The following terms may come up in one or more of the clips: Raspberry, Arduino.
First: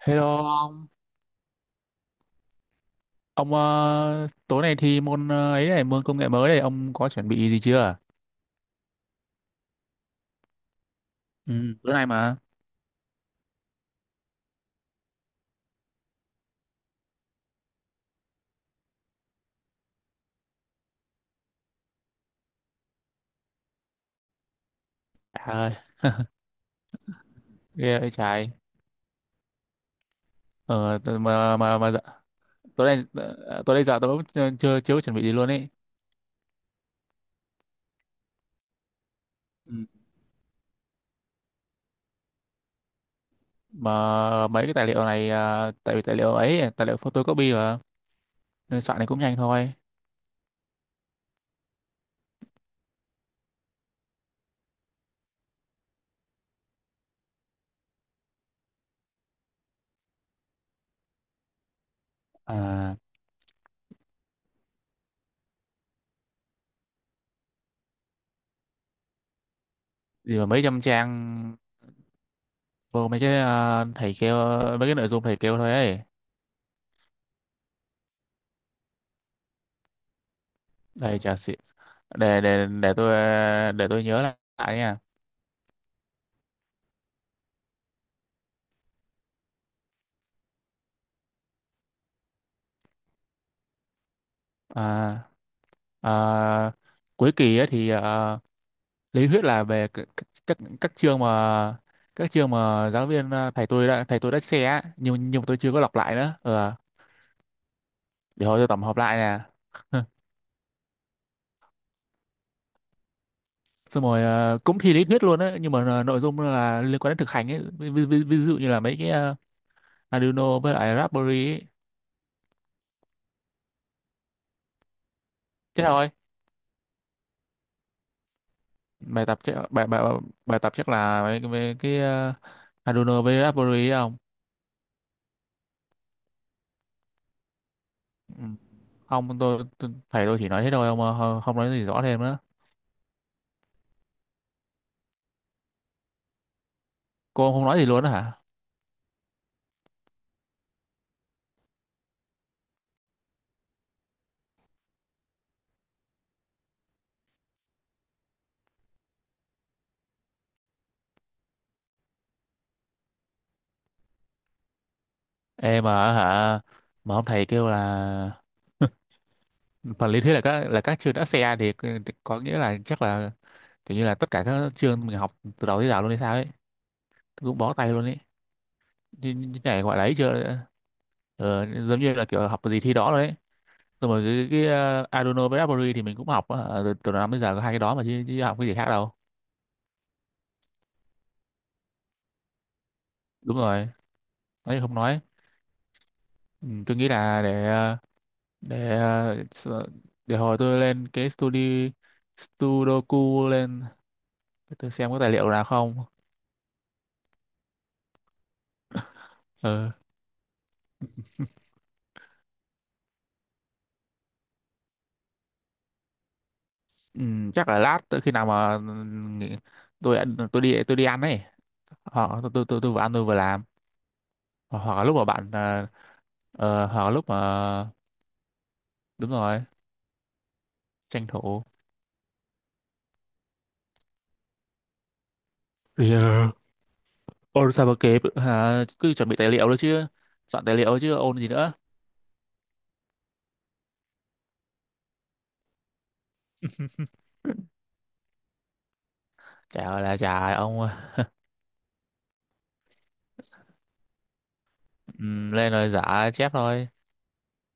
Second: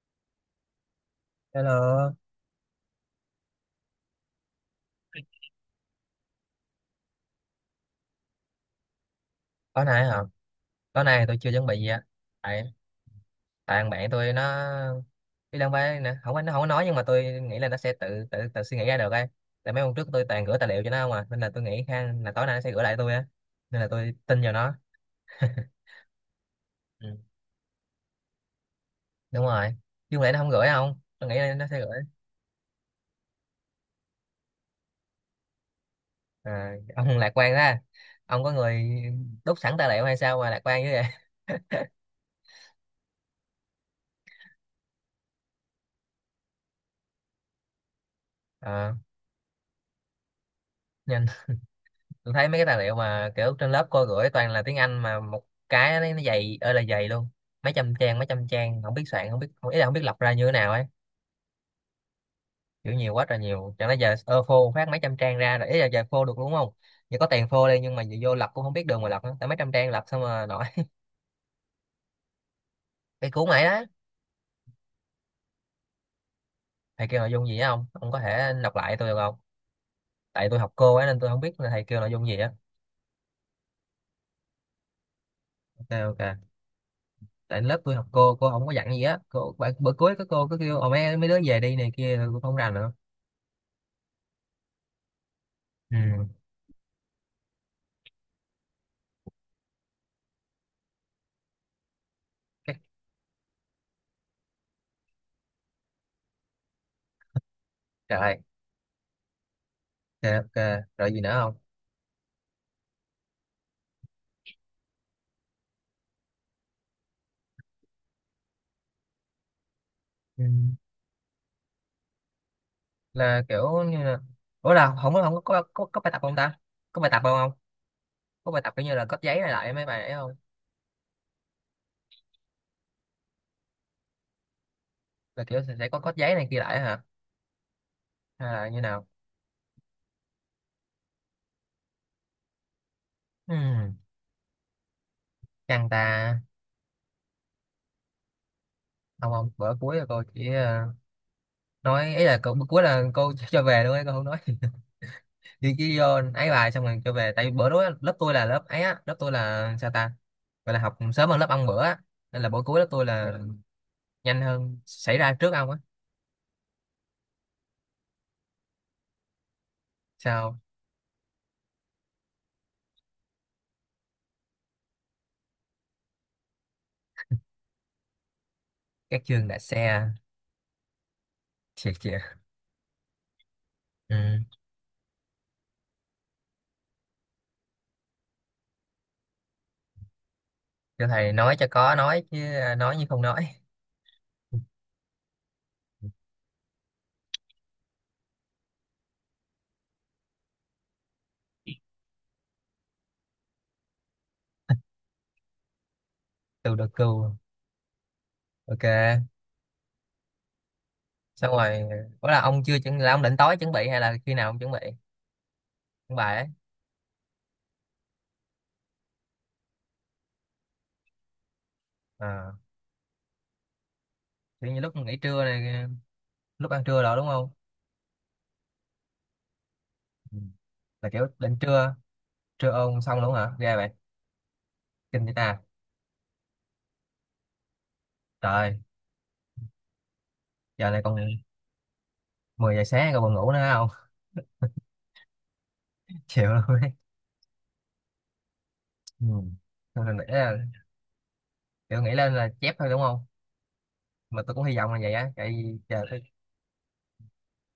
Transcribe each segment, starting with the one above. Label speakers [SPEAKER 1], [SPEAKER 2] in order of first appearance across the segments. [SPEAKER 1] Hello ông,
[SPEAKER 2] Hello,
[SPEAKER 1] ông tối nay thi môn ấy này, môn công nghệ mới này, ông có chuẩn bị gì chưa?
[SPEAKER 2] tối nay hả? Tối nay tôi chưa
[SPEAKER 1] Ừ,
[SPEAKER 2] chuẩn bị gì
[SPEAKER 1] tối
[SPEAKER 2] á.
[SPEAKER 1] nay mà.
[SPEAKER 2] Tại tại thằng bạn tôi nó đi đang phải nè, không có nó không có nói nhưng mà tôi nghĩ là nó sẽ tự tự tự suy nghĩ ra được ấy. Tại mấy hôm trước tôi toàn gửi tài liệu cho nó không à, nên là tôi nghĩ khá là tối nay nó sẽ gửi lại tôi á. Nên là tôi tin vào nó.
[SPEAKER 1] À, ơi,
[SPEAKER 2] Ừ.
[SPEAKER 1] ghê ơi trái.
[SPEAKER 2] Đúng rồi. Nhưng mà nó không gửi không?
[SPEAKER 1] Ờ, t-
[SPEAKER 2] Tôi nghĩ là
[SPEAKER 1] mà
[SPEAKER 2] nó
[SPEAKER 1] mà
[SPEAKER 2] sẽ
[SPEAKER 1] mà dạ-
[SPEAKER 2] gửi.
[SPEAKER 1] Tối nay tối nay giờ tôi cũng chưa chưa chưa có chuẩn bị gì luôn ấy.
[SPEAKER 2] À, ông lạc quan ra. Ông có người đúc
[SPEAKER 1] Ừ.
[SPEAKER 2] sẵn tài liệu hay sao mà lạc quan như vậy?
[SPEAKER 1] Mà mấy cái tài liệu này tại vì tài liệu ấy, tài liệu photocopy mà nên
[SPEAKER 2] Ờ,
[SPEAKER 1] soạn này cũng nhanh thôi.
[SPEAKER 2] nhưng tôi thấy mấy cái tài liệu mà kiểu trên lớp cô gửi toàn là tiếng Anh mà một cái nó dày ơi là dày luôn, mấy trăm trang không biết soạn không biết, không, ý là không biết lọc ra như thế nào ấy, kiểu
[SPEAKER 1] À,
[SPEAKER 2] nhiều quá trời nhiều, chẳng lẽ giờ ơ phô phát mấy trăm trang ra rồi, ý là giờ phô được đúng không, giờ có tiền phô đi nhưng mà giờ vô lọc cũng không biết đường mà lọc nữa, tại mấy trăm trang lọc xong
[SPEAKER 1] gì
[SPEAKER 2] mà
[SPEAKER 1] mà mấy
[SPEAKER 2] nổi.
[SPEAKER 1] trăm trang vô mấy
[SPEAKER 2] Cái
[SPEAKER 1] cái
[SPEAKER 2] cuốn này đó,
[SPEAKER 1] thầy kêu, mấy cái nội dung thầy kêu thôi ấy.
[SPEAKER 2] thầy kêu nội dung gì á, không ông có thể đọc lại tôi được không, tại tôi học cô ấy
[SPEAKER 1] Đây
[SPEAKER 2] nên tôi
[SPEAKER 1] chả
[SPEAKER 2] không
[SPEAKER 1] xị.
[SPEAKER 2] biết là thầy kêu nội dung gì
[SPEAKER 1] Để
[SPEAKER 2] á.
[SPEAKER 1] để để tôi nhớ lại nha.
[SPEAKER 2] Ok ok, tại lớp tôi học cô không có dặn gì á, cô bữa, bữa cuối có cô cứ kêu ồ mấy mấy đứa về đi này kia tôi không rành nữa.
[SPEAKER 1] À.
[SPEAKER 2] Ừ.
[SPEAKER 1] Ờ, Cuối kỳ ấy thì lý thuyết là về các chương mà, các chương
[SPEAKER 2] Cái-
[SPEAKER 1] mà giáo viên thầy tôi đã share á, nhưng mà tôi chưa có đọc lại nữa. Ờ,
[SPEAKER 2] trời.
[SPEAKER 1] để hồi tôi tổng hợp lại nè,
[SPEAKER 2] Dạ, ok rồi gì nữa không.
[SPEAKER 1] xong rồi cũng thi lý thuyết luôn á, nhưng mà nội dung là liên quan đến thực hành ấy, ví dụ như là mấy cái
[SPEAKER 2] Ừ.
[SPEAKER 1] Arduino với lại Raspberry ấy.
[SPEAKER 2] Là kiểu như là, ủa là không có không có, có
[SPEAKER 1] Thế
[SPEAKER 2] có có bài
[SPEAKER 1] thôi.
[SPEAKER 2] tập không ta, có bài tập không không, có bài tập kiểu như là cóp
[SPEAKER 1] bài tập
[SPEAKER 2] giấy này
[SPEAKER 1] chắc-
[SPEAKER 2] lại mấy
[SPEAKER 1] bài
[SPEAKER 2] bài
[SPEAKER 1] bài
[SPEAKER 2] đấy không,
[SPEAKER 1] Bài tập chắc là mấy cái Arduino với Raspberry ấy không?
[SPEAKER 2] là kiểu sẽ có cóp giấy này kia lại hả,
[SPEAKER 1] Ừ.
[SPEAKER 2] hay là như nào.
[SPEAKER 1] Không, tôi, tôi thầy tôi chỉ nói thế thôi, không không không nói gì rõ thêm nữa.
[SPEAKER 2] Ừ. Căng ta.
[SPEAKER 1] Cô không nói gì luôn á hả?
[SPEAKER 2] Không không, bữa cuối là cô chỉ nói ấy là cô, bữa cuối là cô cho về luôn ấy, cô không nói. Đi chỉ vô ấy bài xong rồi cho về, tại vì bữa đó lớp tôi là lớp ấy á, lớp tôi là sao ta, gọi là học sớm hơn lớp ông bữa á, nên là bữa cuối lớp tôi là nhanh hơn, xảy ra trước ông á.
[SPEAKER 1] Em mà hả, mà ông thầy kêu là phần lý thuyết là
[SPEAKER 2] Sao
[SPEAKER 1] các chương ASEAN, thì có nghĩa là chắc là kiểu như là tất cả các chương mình học từ đầu tới giờ luôn hay sao ấy, cũng bó tay luôn ấy.
[SPEAKER 2] các
[SPEAKER 1] như,
[SPEAKER 2] chương đạp
[SPEAKER 1] như này gọi là
[SPEAKER 2] xe.
[SPEAKER 1] ấy chưa, ờ,
[SPEAKER 2] Thiệt
[SPEAKER 1] giống
[SPEAKER 2] chị
[SPEAKER 1] như là
[SPEAKER 2] ạ.
[SPEAKER 1] kiểu học gì thi đó rồi ấy. Rồi
[SPEAKER 2] Ừ.
[SPEAKER 1] mà cái Arduino với Raspberry thì mình cũng học á, từ năm tới giờ có hai cái đó mà chứ, chứ học cái gì khác đâu.
[SPEAKER 2] Cho thầy nói cho có nói chứ, à, nói như không nói.
[SPEAKER 1] Đúng rồi, nói thì không nói. Ừ, tôi nghĩ là để để ờ, s- ờ, để hồi tôi lên cái studio Sudoku lên, để tôi xem có tài liệu nào không.
[SPEAKER 2] Từ được cừu. Ok
[SPEAKER 1] Ờ.
[SPEAKER 2] xong rồi, có là ông chưa chuẩn, là ông định tối chuẩn bị hay là khi nào ông chuẩn bị, chuẩn bài ấy.
[SPEAKER 1] Ừ, chắc là lát tới khi nào mà nghỉ- tôi đi ăn ấy, họ tôi
[SPEAKER 2] À
[SPEAKER 1] tôi tôi, tôi vừa ăn tôi vừa làm.
[SPEAKER 2] kiểu như lúc
[SPEAKER 1] Hoặc là
[SPEAKER 2] nghỉ
[SPEAKER 1] lúc mà
[SPEAKER 2] trưa
[SPEAKER 1] bạn
[SPEAKER 2] này, lúc ăn trưa
[SPEAKER 1] hoặc là
[SPEAKER 2] rồi đúng
[SPEAKER 1] lúc mà
[SPEAKER 2] không.
[SPEAKER 1] đúng rồi,
[SPEAKER 2] Ừ, là
[SPEAKER 1] tranh
[SPEAKER 2] kiểu định
[SPEAKER 1] thủ.
[SPEAKER 2] trưa, trưa ôn xong luôn hả ra vậy, kinh vậy ta.
[SPEAKER 1] Yeah. Ôn sao mà kịp
[SPEAKER 2] Trời,
[SPEAKER 1] hả? Cứ chuẩn bị tài liệu nữa chứ, soạn tài
[SPEAKER 2] giờ
[SPEAKER 1] liệu
[SPEAKER 2] này
[SPEAKER 1] chứ
[SPEAKER 2] còn
[SPEAKER 1] ôn gì nữa.
[SPEAKER 2] 10 giờ sáng còn buồn ngủ nữa không. Chịu luôn ấy. Ừ.
[SPEAKER 1] Chả ơi
[SPEAKER 2] Thôi mình
[SPEAKER 1] là
[SPEAKER 2] nghĩ
[SPEAKER 1] chả
[SPEAKER 2] là
[SPEAKER 1] ông.
[SPEAKER 2] kiểu nghĩ lên là chép thôi đúng không, mà tôi cũng hy vọng là vậy á tại
[SPEAKER 1] Lên
[SPEAKER 2] vì
[SPEAKER 1] rồi
[SPEAKER 2] giờ,
[SPEAKER 1] giả chép thôi.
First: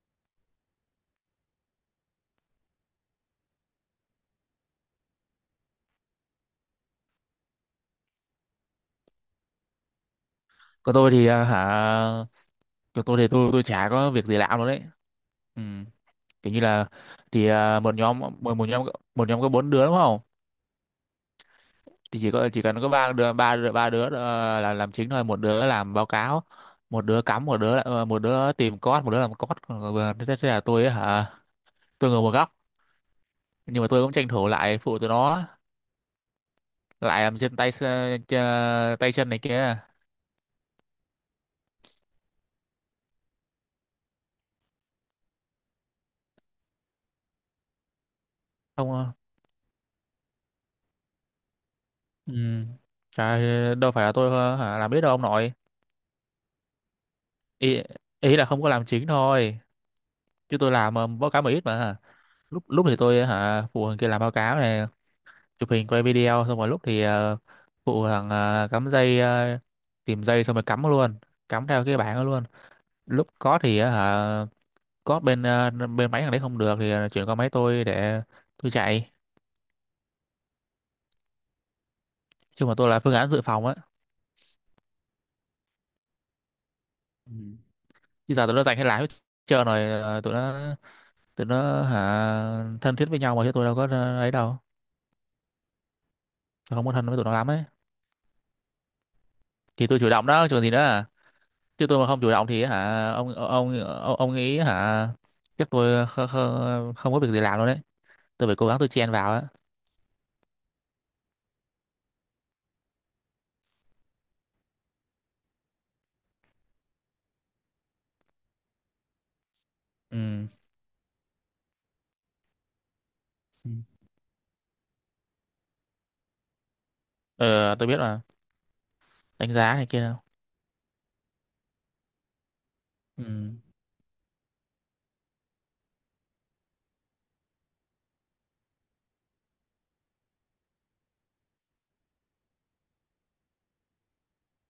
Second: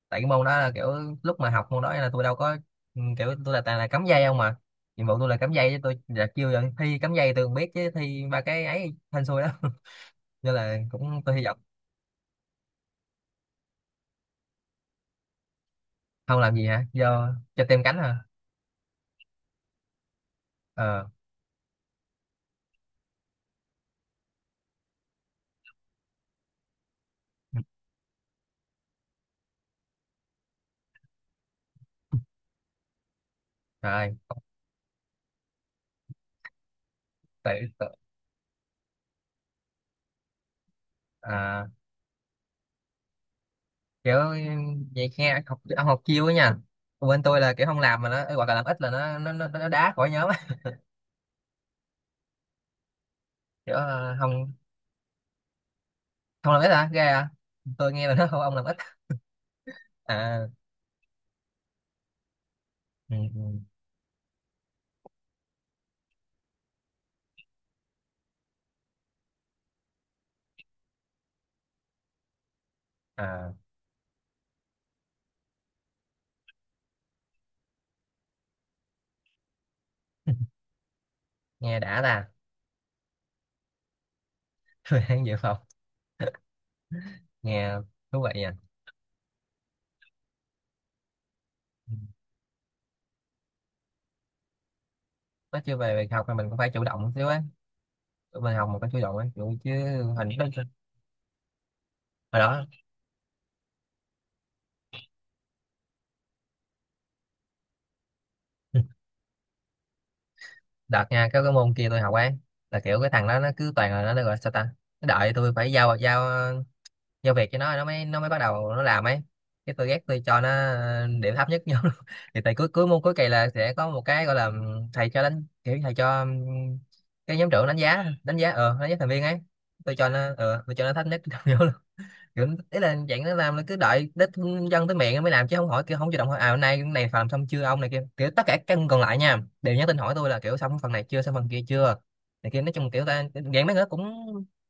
[SPEAKER 2] tại cái môn đó là kiểu lúc mà học môn đó là tôi đâu có, ừ, kiểu tôi là toàn là cắm dây không mà, nhiệm vụ tôi là cắm dây chứ tôi là chưa giờ thi cắm dây tôi không biết chứ thi ba cái ấy hên xui đó. Nên là
[SPEAKER 1] còn tôi
[SPEAKER 2] cũng
[SPEAKER 1] thì
[SPEAKER 2] tôi hy
[SPEAKER 1] ờ,
[SPEAKER 2] vọng.
[SPEAKER 1] hả còn tôi thì tôi chả có việc gì làm luôn đấy. Ừ.
[SPEAKER 2] Không
[SPEAKER 1] Kiểu
[SPEAKER 2] làm
[SPEAKER 1] như
[SPEAKER 2] gì hả
[SPEAKER 1] là
[SPEAKER 2] do
[SPEAKER 1] thì
[SPEAKER 2] cho
[SPEAKER 1] à,
[SPEAKER 2] tem
[SPEAKER 1] một
[SPEAKER 2] cánh hả.
[SPEAKER 1] nhóm một, một nhóm một nhóm có bốn đứa đúng không,
[SPEAKER 2] Ờ
[SPEAKER 1] thì chỉ cần có ba đứa là làm chính thôi, một đứa làm báo cáo, một đứa cắm, một đứa một đứa tìm code, một đứa làm code. Thế là tôi ấy hả, tôi ngồi một góc, nhưng mà tôi cũng
[SPEAKER 2] rồi
[SPEAKER 1] tranh thủ lại phụ tụi nó, lại làm
[SPEAKER 2] tự,
[SPEAKER 1] chân tay
[SPEAKER 2] tự
[SPEAKER 1] tay chân này kia.
[SPEAKER 2] à, kiểu vậy nghe, học ông học chiêu ấy nha. Còn bên tôi là kiểu không làm mà nó hoặc là làm ít là
[SPEAKER 1] Không,
[SPEAKER 2] nó đá khỏi nhóm á.
[SPEAKER 1] ừ.
[SPEAKER 2] Kiểu
[SPEAKER 1] Trời, đâu phải là tôi
[SPEAKER 2] không,
[SPEAKER 1] làm biết đâu ông nội.
[SPEAKER 2] không làm ít hả ghê à,
[SPEAKER 1] ý,
[SPEAKER 2] tôi nghe là nó
[SPEAKER 1] ý
[SPEAKER 2] không
[SPEAKER 1] là
[SPEAKER 2] ông
[SPEAKER 1] không
[SPEAKER 2] làm
[SPEAKER 1] có
[SPEAKER 2] ít.
[SPEAKER 1] làm chính thôi,
[SPEAKER 2] À,
[SPEAKER 1] chứ tôi làm báo cáo mà ít mà. Lúc lúc thì
[SPEAKER 2] ừ,
[SPEAKER 1] tôi
[SPEAKER 2] ừ.
[SPEAKER 1] hả phụ thằng kia làm báo cáo này, chụp hình quay video, xong rồi lúc thì phụ thằng cắm dây, tìm dây xong rồi cắm luôn, cắm theo cái bảng đó luôn. Lúc
[SPEAKER 2] À.
[SPEAKER 1] có thì ờ, hả có bên bên máy thằng đấy không được thì chuyển qua máy tôi để tôi chạy.
[SPEAKER 2] Nghe đã ta.
[SPEAKER 1] Chứ mà tôi là phương án dự phòng á.
[SPEAKER 2] Thời gian dự phòng.
[SPEAKER 1] Ừ.
[SPEAKER 2] Nghe thú
[SPEAKER 1] Chứ
[SPEAKER 2] vị
[SPEAKER 1] giờ
[SPEAKER 2] nha.
[SPEAKER 1] tụi nó giành hết, lái hết trơn rồi tụi nó tụi nó
[SPEAKER 2] Ừ.
[SPEAKER 1] hả thân thiết với nhau mà, chứ tôi đâu có ấy đâu.
[SPEAKER 2] Nói chưa về việc học thì mình cũng phải
[SPEAKER 1] Tôi
[SPEAKER 2] chủ
[SPEAKER 1] không có
[SPEAKER 2] động
[SPEAKER 1] thân
[SPEAKER 2] một
[SPEAKER 1] với tụi
[SPEAKER 2] xíu
[SPEAKER 1] nó
[SPEAKER 2] ấy,
[SPEAKER 1] lắm ấy.
[SPEAKER 2] tụi mình học một cái chủ động ấy kiểu chứ.
[SPEAKER 1] Thì tôi chủ động
[SPEAKER 2] Hình đó.
[SPEAKER 1] đó chứ còn gì nữa à. Chứ tôi mà không chủ
[SPEAKER 2] Hồi
[SPEAKER 1] động thì
[SPEAKER 2] đó
[SPEAKER 1] hả, ông nghĩ hả, chắc tôi không có việc gì làm luôn đấy, tôi phải cố gắng tôi chen vào á.
[SPEAKER 2] đợt nha cái môn kia tôi học ấy, là kiểu cái thằng đó nó cứ toàn là nó gọi sao ta, nó đợi tôi phải giao giao giao việc cho nó, nó mới bắt đầu nó làm ấy, cái tôi ghét tôi cho
[SPEAKER 1] Ừ.
[SPEAKER 2] nó điểm thấp nhất nhau. Thì tại cuối cuối môn cuối kỳ là
[SPEAKER 1] Ừ.
[SPEAKER 2] sẽ có một cái gọi là thầy cho đánh kiểu thầy cho cái nhóm trưởng
[SPEAKER 1] Ờ
[SPEAKER 2] đánh
[SPEAKER 1] tôi biết
[SPEAKER 2] giá
[SPEAKER 1] mà,
[SPEAKER 2] đánh giá thành viên ấy,
[SPEAKER 1] đánh giá này
[SPEAKER 2] tôi
[SPEAKER 1] kia
[SPEAKER 2] cho
[SPEAKER 1] đâu.
[SPEAKER 2] nó tôi cho nó thấp nhất. Kiểu, ý là dạng
[SPEAKER 1] Ừ.
[SPEAKER 2] nó làm là cứ đợi đến dân tới miệng mới làm chứ không hỏi kiểu không chủ động hỏi, à hôm nay cái này phần làm xong chưa ông này kia, kiểu tất cả các còn lại nha đều nhắn tin hỏi tôi là kiểu xong phần này chưa xong phần kia chưa này kia, nói chung kiểu ta dạng mấy người đó cũng,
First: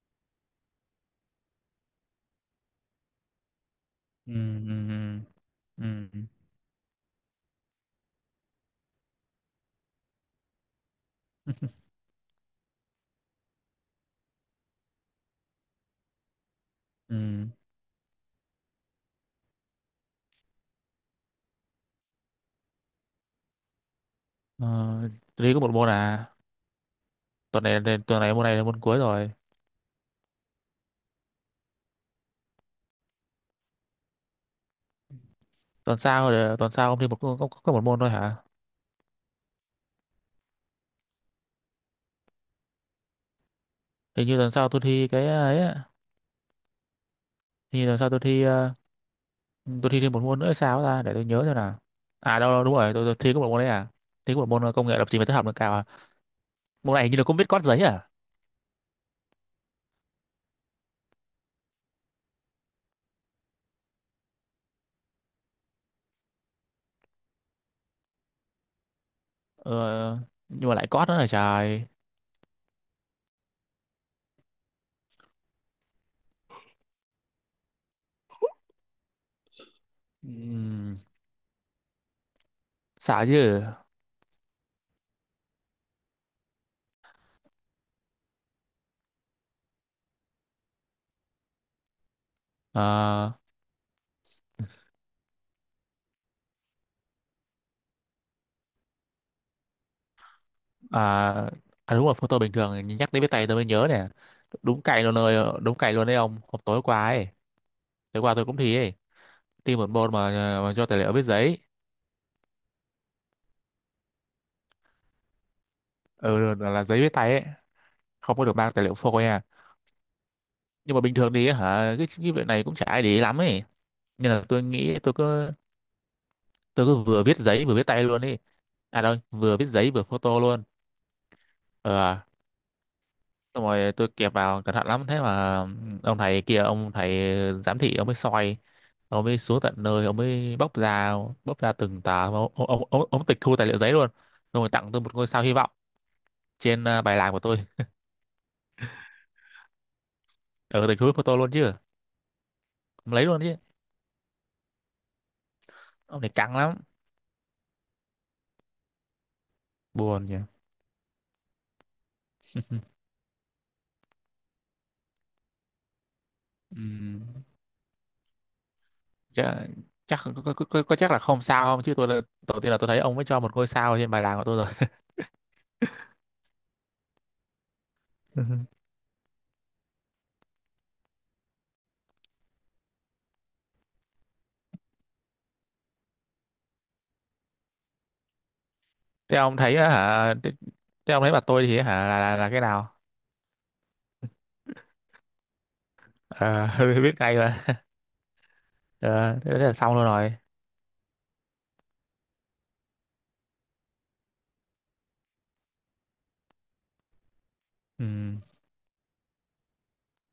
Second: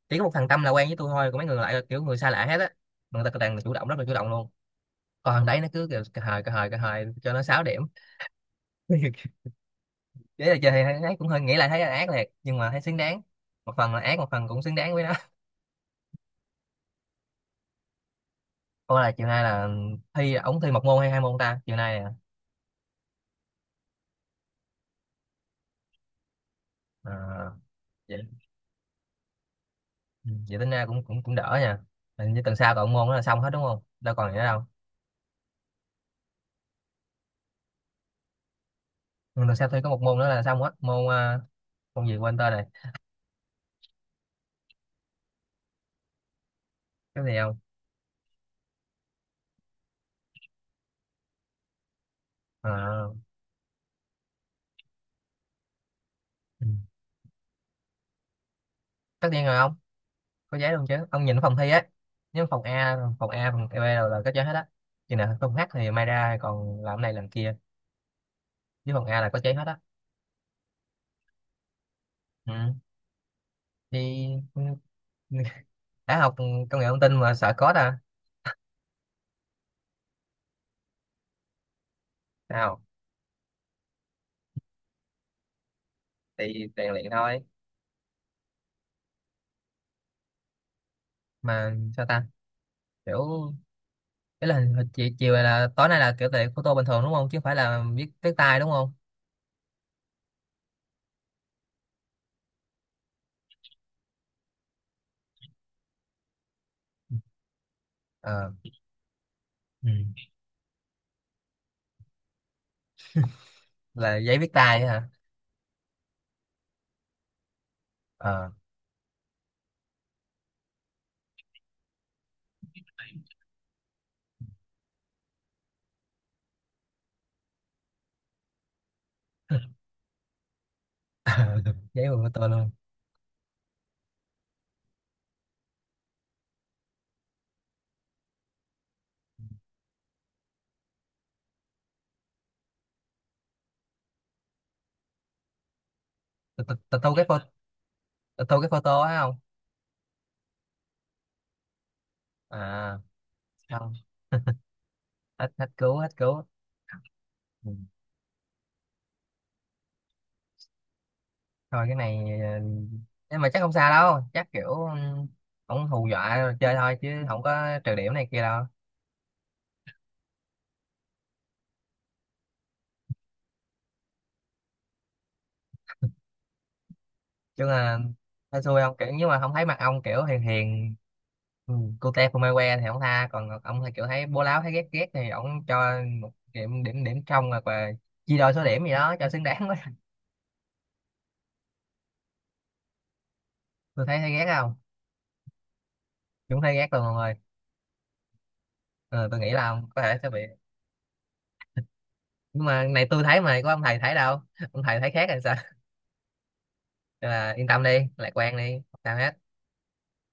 [SPEAKER 2] chỉ có một thằng Tâm là quen với tôi thôi còn mấy người lại là kiểu người xa lạ hết á, mà người ta toàn là chủ động rất là chủ động
[SPEAKER 1] Ừ.
[SPEAKER 2] luôn,
[SPEAKER 1] Ừ.
[SPEAKER 2] còn thằng đấy nó cứ kiểu
[SPEAKER 1] Ừ. Ừ.
[SPEAKER 2] cà hời cà hời cà hời cho nó 6 điểm. Thế là chơi thì ấy cũng hơi nghĩ lại thấy là ác liệt nhưng mà thấy xứng đáng, một phần là ác một phần cũng xứng đáng với nó.
[SPEAKER 1] Ừ.
[SPEAKER 2] Ủa là chiều nay là thi ống thi một môn hay hai môn ta chiều nay nè?
[SPEAKER 1] Ờ, tôi có một môn à,
[SPEAKER 2] À,
[SPEAKER 1] tuần này, tuần
[SPEAKER 2] vậy.
[SPEAKER 1] này môn này là môn cuối rồi.
[SPEAKER 2] Ừ, vậy tính ra cũng cũng cũng đỡ nha, hình như tuần sau còn môn đó là xong hết đúng không đâu còn gì nữa đâu.
[SPEAKER 1] Tuần sau, tuần sau ông thi có một môn thôi hả?
[SPEAKER 2] Ừ, tuần sau tôi có một môn nữa là xong hết môn, à, môn gì quên tên này.
[SPEAKER 1] Hình như tuần sau tôi thi cái ấy á.
[SPEAKER 2] Cái gì không.
[SPEAKER 1] Hình như tuần sau tôi thi tôi thi thêm một môn nữa hay sao ta, để tôi nhớ xem nào. À đâu đúng rồi, tôi,
[SPEAKER 2] À,
[SPEAKER 1] tôi thi có một môn đấy à, thi có một môn công nghệ lập trình và tích hợp nâng cao à.
[SPEAKER 2] ừ.
[SPEAKER 1] Môn này hình như là cũng biết code giấy à.
[SPEAKER 2] Tất nhiên rồi ông, có giấy luôn chứ ông, nhìn phòng thi á, nếu phòng A phòng A phòng E B đều là có giấy hết á, chừng nào phòng H thì may ra còn làm này làm kia, với phòng A là có giấy hết á.
[SPEAKER 1] Ờ, nhưng mà lại code nữa là trời.
[SPEAKER 2] Ừ. Thì đã học công nghệ thông tin mà sợ code à,
[SPEAKER 1] Ừm,
[SPEAKER 2] sao
[SPEAKER 1] sợ chứ.
[SPEAKER 2] thì rèn luyện thôi mà sao ta kiểu.
[SPEAKER 1] Ờ,
[SPEAKER 2] Cái là hình chiều này là tối nay là kiểu tiện photo bình thường đúng không? Chứ không phải là viết viết tay đúng không?
[SPEAKER 1] à, à đúng rồi, photo bình thường, nhắc đến với tay tôi mới nhớ nè, đúng cày luôn rồi, đúng cày luôn đấy ông. Hôm tối qua ấy, tối qua tôi
[SPEAKER 2] Ờ.
[SPEAKER 1] cũng thi ấy, thi
[SPEAKER 2] Ừ.
[SPEAKER 1] một môn mà, mà cho tài liệu viết giấy.
[SPEAKER 2] Là giấy viết tay ấy hả?
[SPEAKER 1] Ừ, là giấy viết tay ấy. Không có
[SPEAKER 2] Ờ.
[SPEAKER 1] được mang tài liệu phôi nha, nhưng mà bình thường thì hả cái việc này cũng chả ai để ý lắm ấy, nên là tôi nghĩ tôi cứ vừa viết giấy vừa viết tay luôn đi. À đâu, vừa viết giấy vừa photo luôn.
[SPEAKER 2] Giấy mà
[SPEAKER 1] Ờ,
[SPEAKER 2] photo luôn.
[SPEAKER 1] xong rồi tôi kẹp vào cẩn thận lắm, thế mà ông thầy kia ông thầy giám thị ông mới soi, ông mới xuống tận nơi, ông mới bóc ra, bóc ra từng tờ, ông tịch thu tài liệu giấy luôn, xong rồi tặng tôi một ngôi sao hy vọng
[SPEAKER 2] Tôi
[SPEAKER 1] trên
[SPEAKER 2] tôi- thu
[SPEAKER 1] bài
[SPEAKER 2] cái
[SPEAKER 1] làm của
[SPEAKER 2] photo,
[SPEAKER 1] tôi.
[SPEAKER 2] tôi thu cái photo á không?
[SPEAKER 1] Ở tịch thu photo luôn chứ,
[SPEAKER 2] À
[SPEAKER 1] ông lấy luôn chứ.
[SPEAKER 2] không. Hết hết cứu hết
[SPEAKER 1] Ông này
[SPEAKER 2] cứu.
[SPEAKER 1] căng lắm,
[SPEAKER 2] Ừ.
[SPEAKER 1] buồn nhỉ.
[SPEAKER 2] Thôi cái này ờ, nhưng mà chắc không sao đâu, chắc kiểu ừ, không hù dọa rồi chơi thôi
[SPEAKER 1] Ừm,
[SPEAKER 2] chứ không có trừ điểm này kia đâu.
[SPEAKER 1] chắc, chắc chắc là không sao, không chứ tôi là- đầu tiên là tôi thấy ông mới cho một ngôi sao trên bài làm của tôi rồi.
[SPEAKER 2] Chứ là
[SPEAKER 1] Ừ.
[SPEAKER 2] thấy xui không kiểu nhưng mà không thấy mặt ông kiểu hiền hiền, ừ, cute không ai que thì ông tha, còn ông thì kiểu thấy bố láo thấy ghét ghét thì ông cho một điểm điểm điểm trong rồi và chia đôi số điểm gì đó cho
[SPEAKER 1] Thế
[SPEAKER 2] xứng
[SPEAKER 1] ông
[SPEAKER 2] đáng quá.
[SPEAKER 1] thấy á hả, thế ông thấy bà tôi thì hả là cái nào.
[SPEAKER 2] Tôi thấy thấy ghét không, chúng
[SPEAKER 1] Ờ,
[SPEAKER 2] thấy ghét luôn
[SPEAKER 1] biết
[SPEAKER 2] ông ơi.
[SPEAKER 1] ngay mà.
[SPEAKER 2] Ờ, tôi
[SPEAKER 1] Ờ,
[SPEAKER 2] nghĩ
[SPEAKER 1] thế
[SPEAKER 2] là
[SPEAKER 1] là
[SPEAKER 2] ông
[SPEAKER 1] xong
[SPEAKER 2] có
[SPEAKER 1] luôn
[SPEAKER 2] thể sẽ
[SPEAKER 1] rồi.
[SPEAKER 2] bị, nhưng mà này tôi thấy mà có ông thầy thấy đâu ông thầy thấy khác hay sao. Nên là yên tâm đi
[SPEAKER 1] Ừ.
[SPEAKER 2] lạc quan đi không sao hết,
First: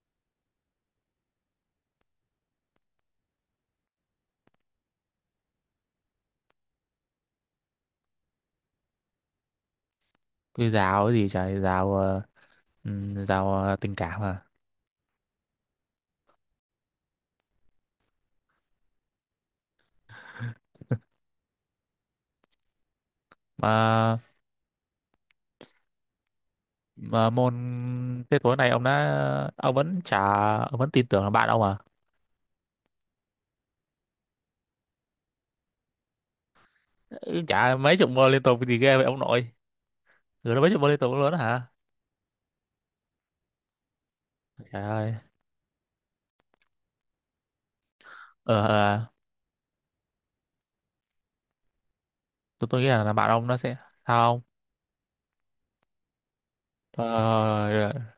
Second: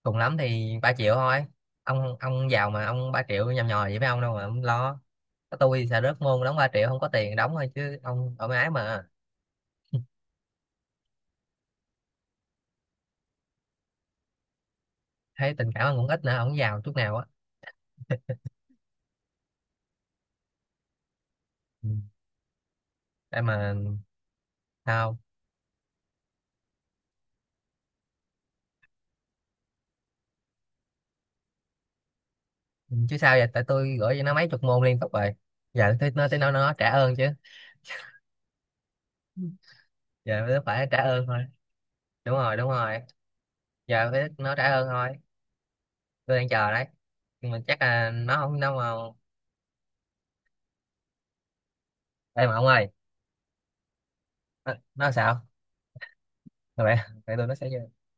[SPEAKER 2] cùng lắm thì 3 triệu thôi, ông giàu mà, ông 3 triệu nhầm nhòi vậy với ông đâu mà ông lo, có tôi xà rớt môn đóng 3 triệu không có tiền đóng thôi chứ ông ở mái mà.
[SPEAKER 1] Tôi giáo cái gì trời, giáo giáo tình cảm à.
[SPEAKER 2] Thấy tình cảm ông cũng ít nữa, ông giàu chút nào á. Ừ. Đây mà.
[SPEAKER 1] mà
[SPEAKER 2] Sao.
[SPEAKER 1] mà môn, thế tối nay ông đã, ông vẫn chả, ông vẫn tin tưởng là bạn ông à.
[SPEAKER 2] Ừ, chứ sao vậy, tại tôi gửi cho nó mấy chục môn liên tục rồi giờ tới nó nó trả ơn chứ,
[SPEAKER 1] Ừ, chả mấy chục môn liên tục thì ghê vậy ông nội.
[SPEAKER 2] giờ
[SPEAKER 1] Rồi
[SPEAKER 2] nó
[SPEAKER 1] nó mấy chục
[SPEAKER 2] phải
[SPEAKER 1] môn
[SPEAKER 2] trả
[SPEAKER 1] liên tục
[SPEAKER 2] ơn
[SPEAKER 1] luôn đó
[SPEAKER 2] thôi.
[SPEAKER 1] hả.
[SPEAKER 2] Đúng rồi đúng rồi, giờ phải nó trả
[SPEAKER 1] Trời
[SPEAKER 2] ơn thôi.
[SPEAKER 1] ơi.
[SPEAKER 2] Tôi đang chờ đấy, nhưng mà chắc là nó
[SPEAKER 1] ờ
[SPEAKER 2] không đâu mà.
[SPEAKER 1] ờ,
[SPEAKER 2] Đây mà ông
[SPEAKER 1] tôi nghĩ
[SPEAKER 2] ơi.
[SPEAKER 1] là bạn ông nó sẽ, sao không.
[SPEAKER 2] Nó sao vậy
[SPEAKER 1] ờ,
[SPEAKER 2] tại tôi nó sẽ.
[SPEAKER 1] ờ,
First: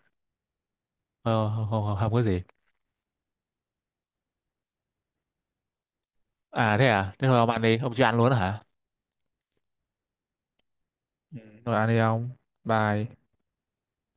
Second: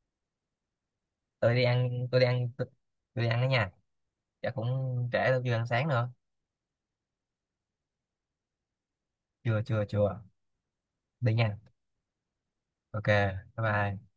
[SPEAKER 1] ờ,
[SPEAKER 2] tôi đi
[SPEAKER 1] không, không,
[SPEAKER 2] ăn
[SPEAKER 1] không, không,
[SPEAKER 2] tôi
[SPEAKER 1] có
[SPEAKER 2] đi
[SPEAKER 1] gì.
[SPEAKER 2] ăn tôi, tôi đi ăn đó nhà, chắc cũng trễ tôi chưa ăn sáng nữa.
[SPEAKER 1] À? Thế thôi ông ăn đi, ông chưa ăn luôn hả?
[SPEAKER 2] Chưa chưa chưa, đi
[SPEAKER 1] Ừ,
[SPEAKER 2] nha.
[SPEAKER 1] thôi ăn đi ông.
[SPEAKER 2] Ok
[SPEAKER 1] Bye.
[SPEAKER 2] bye bye.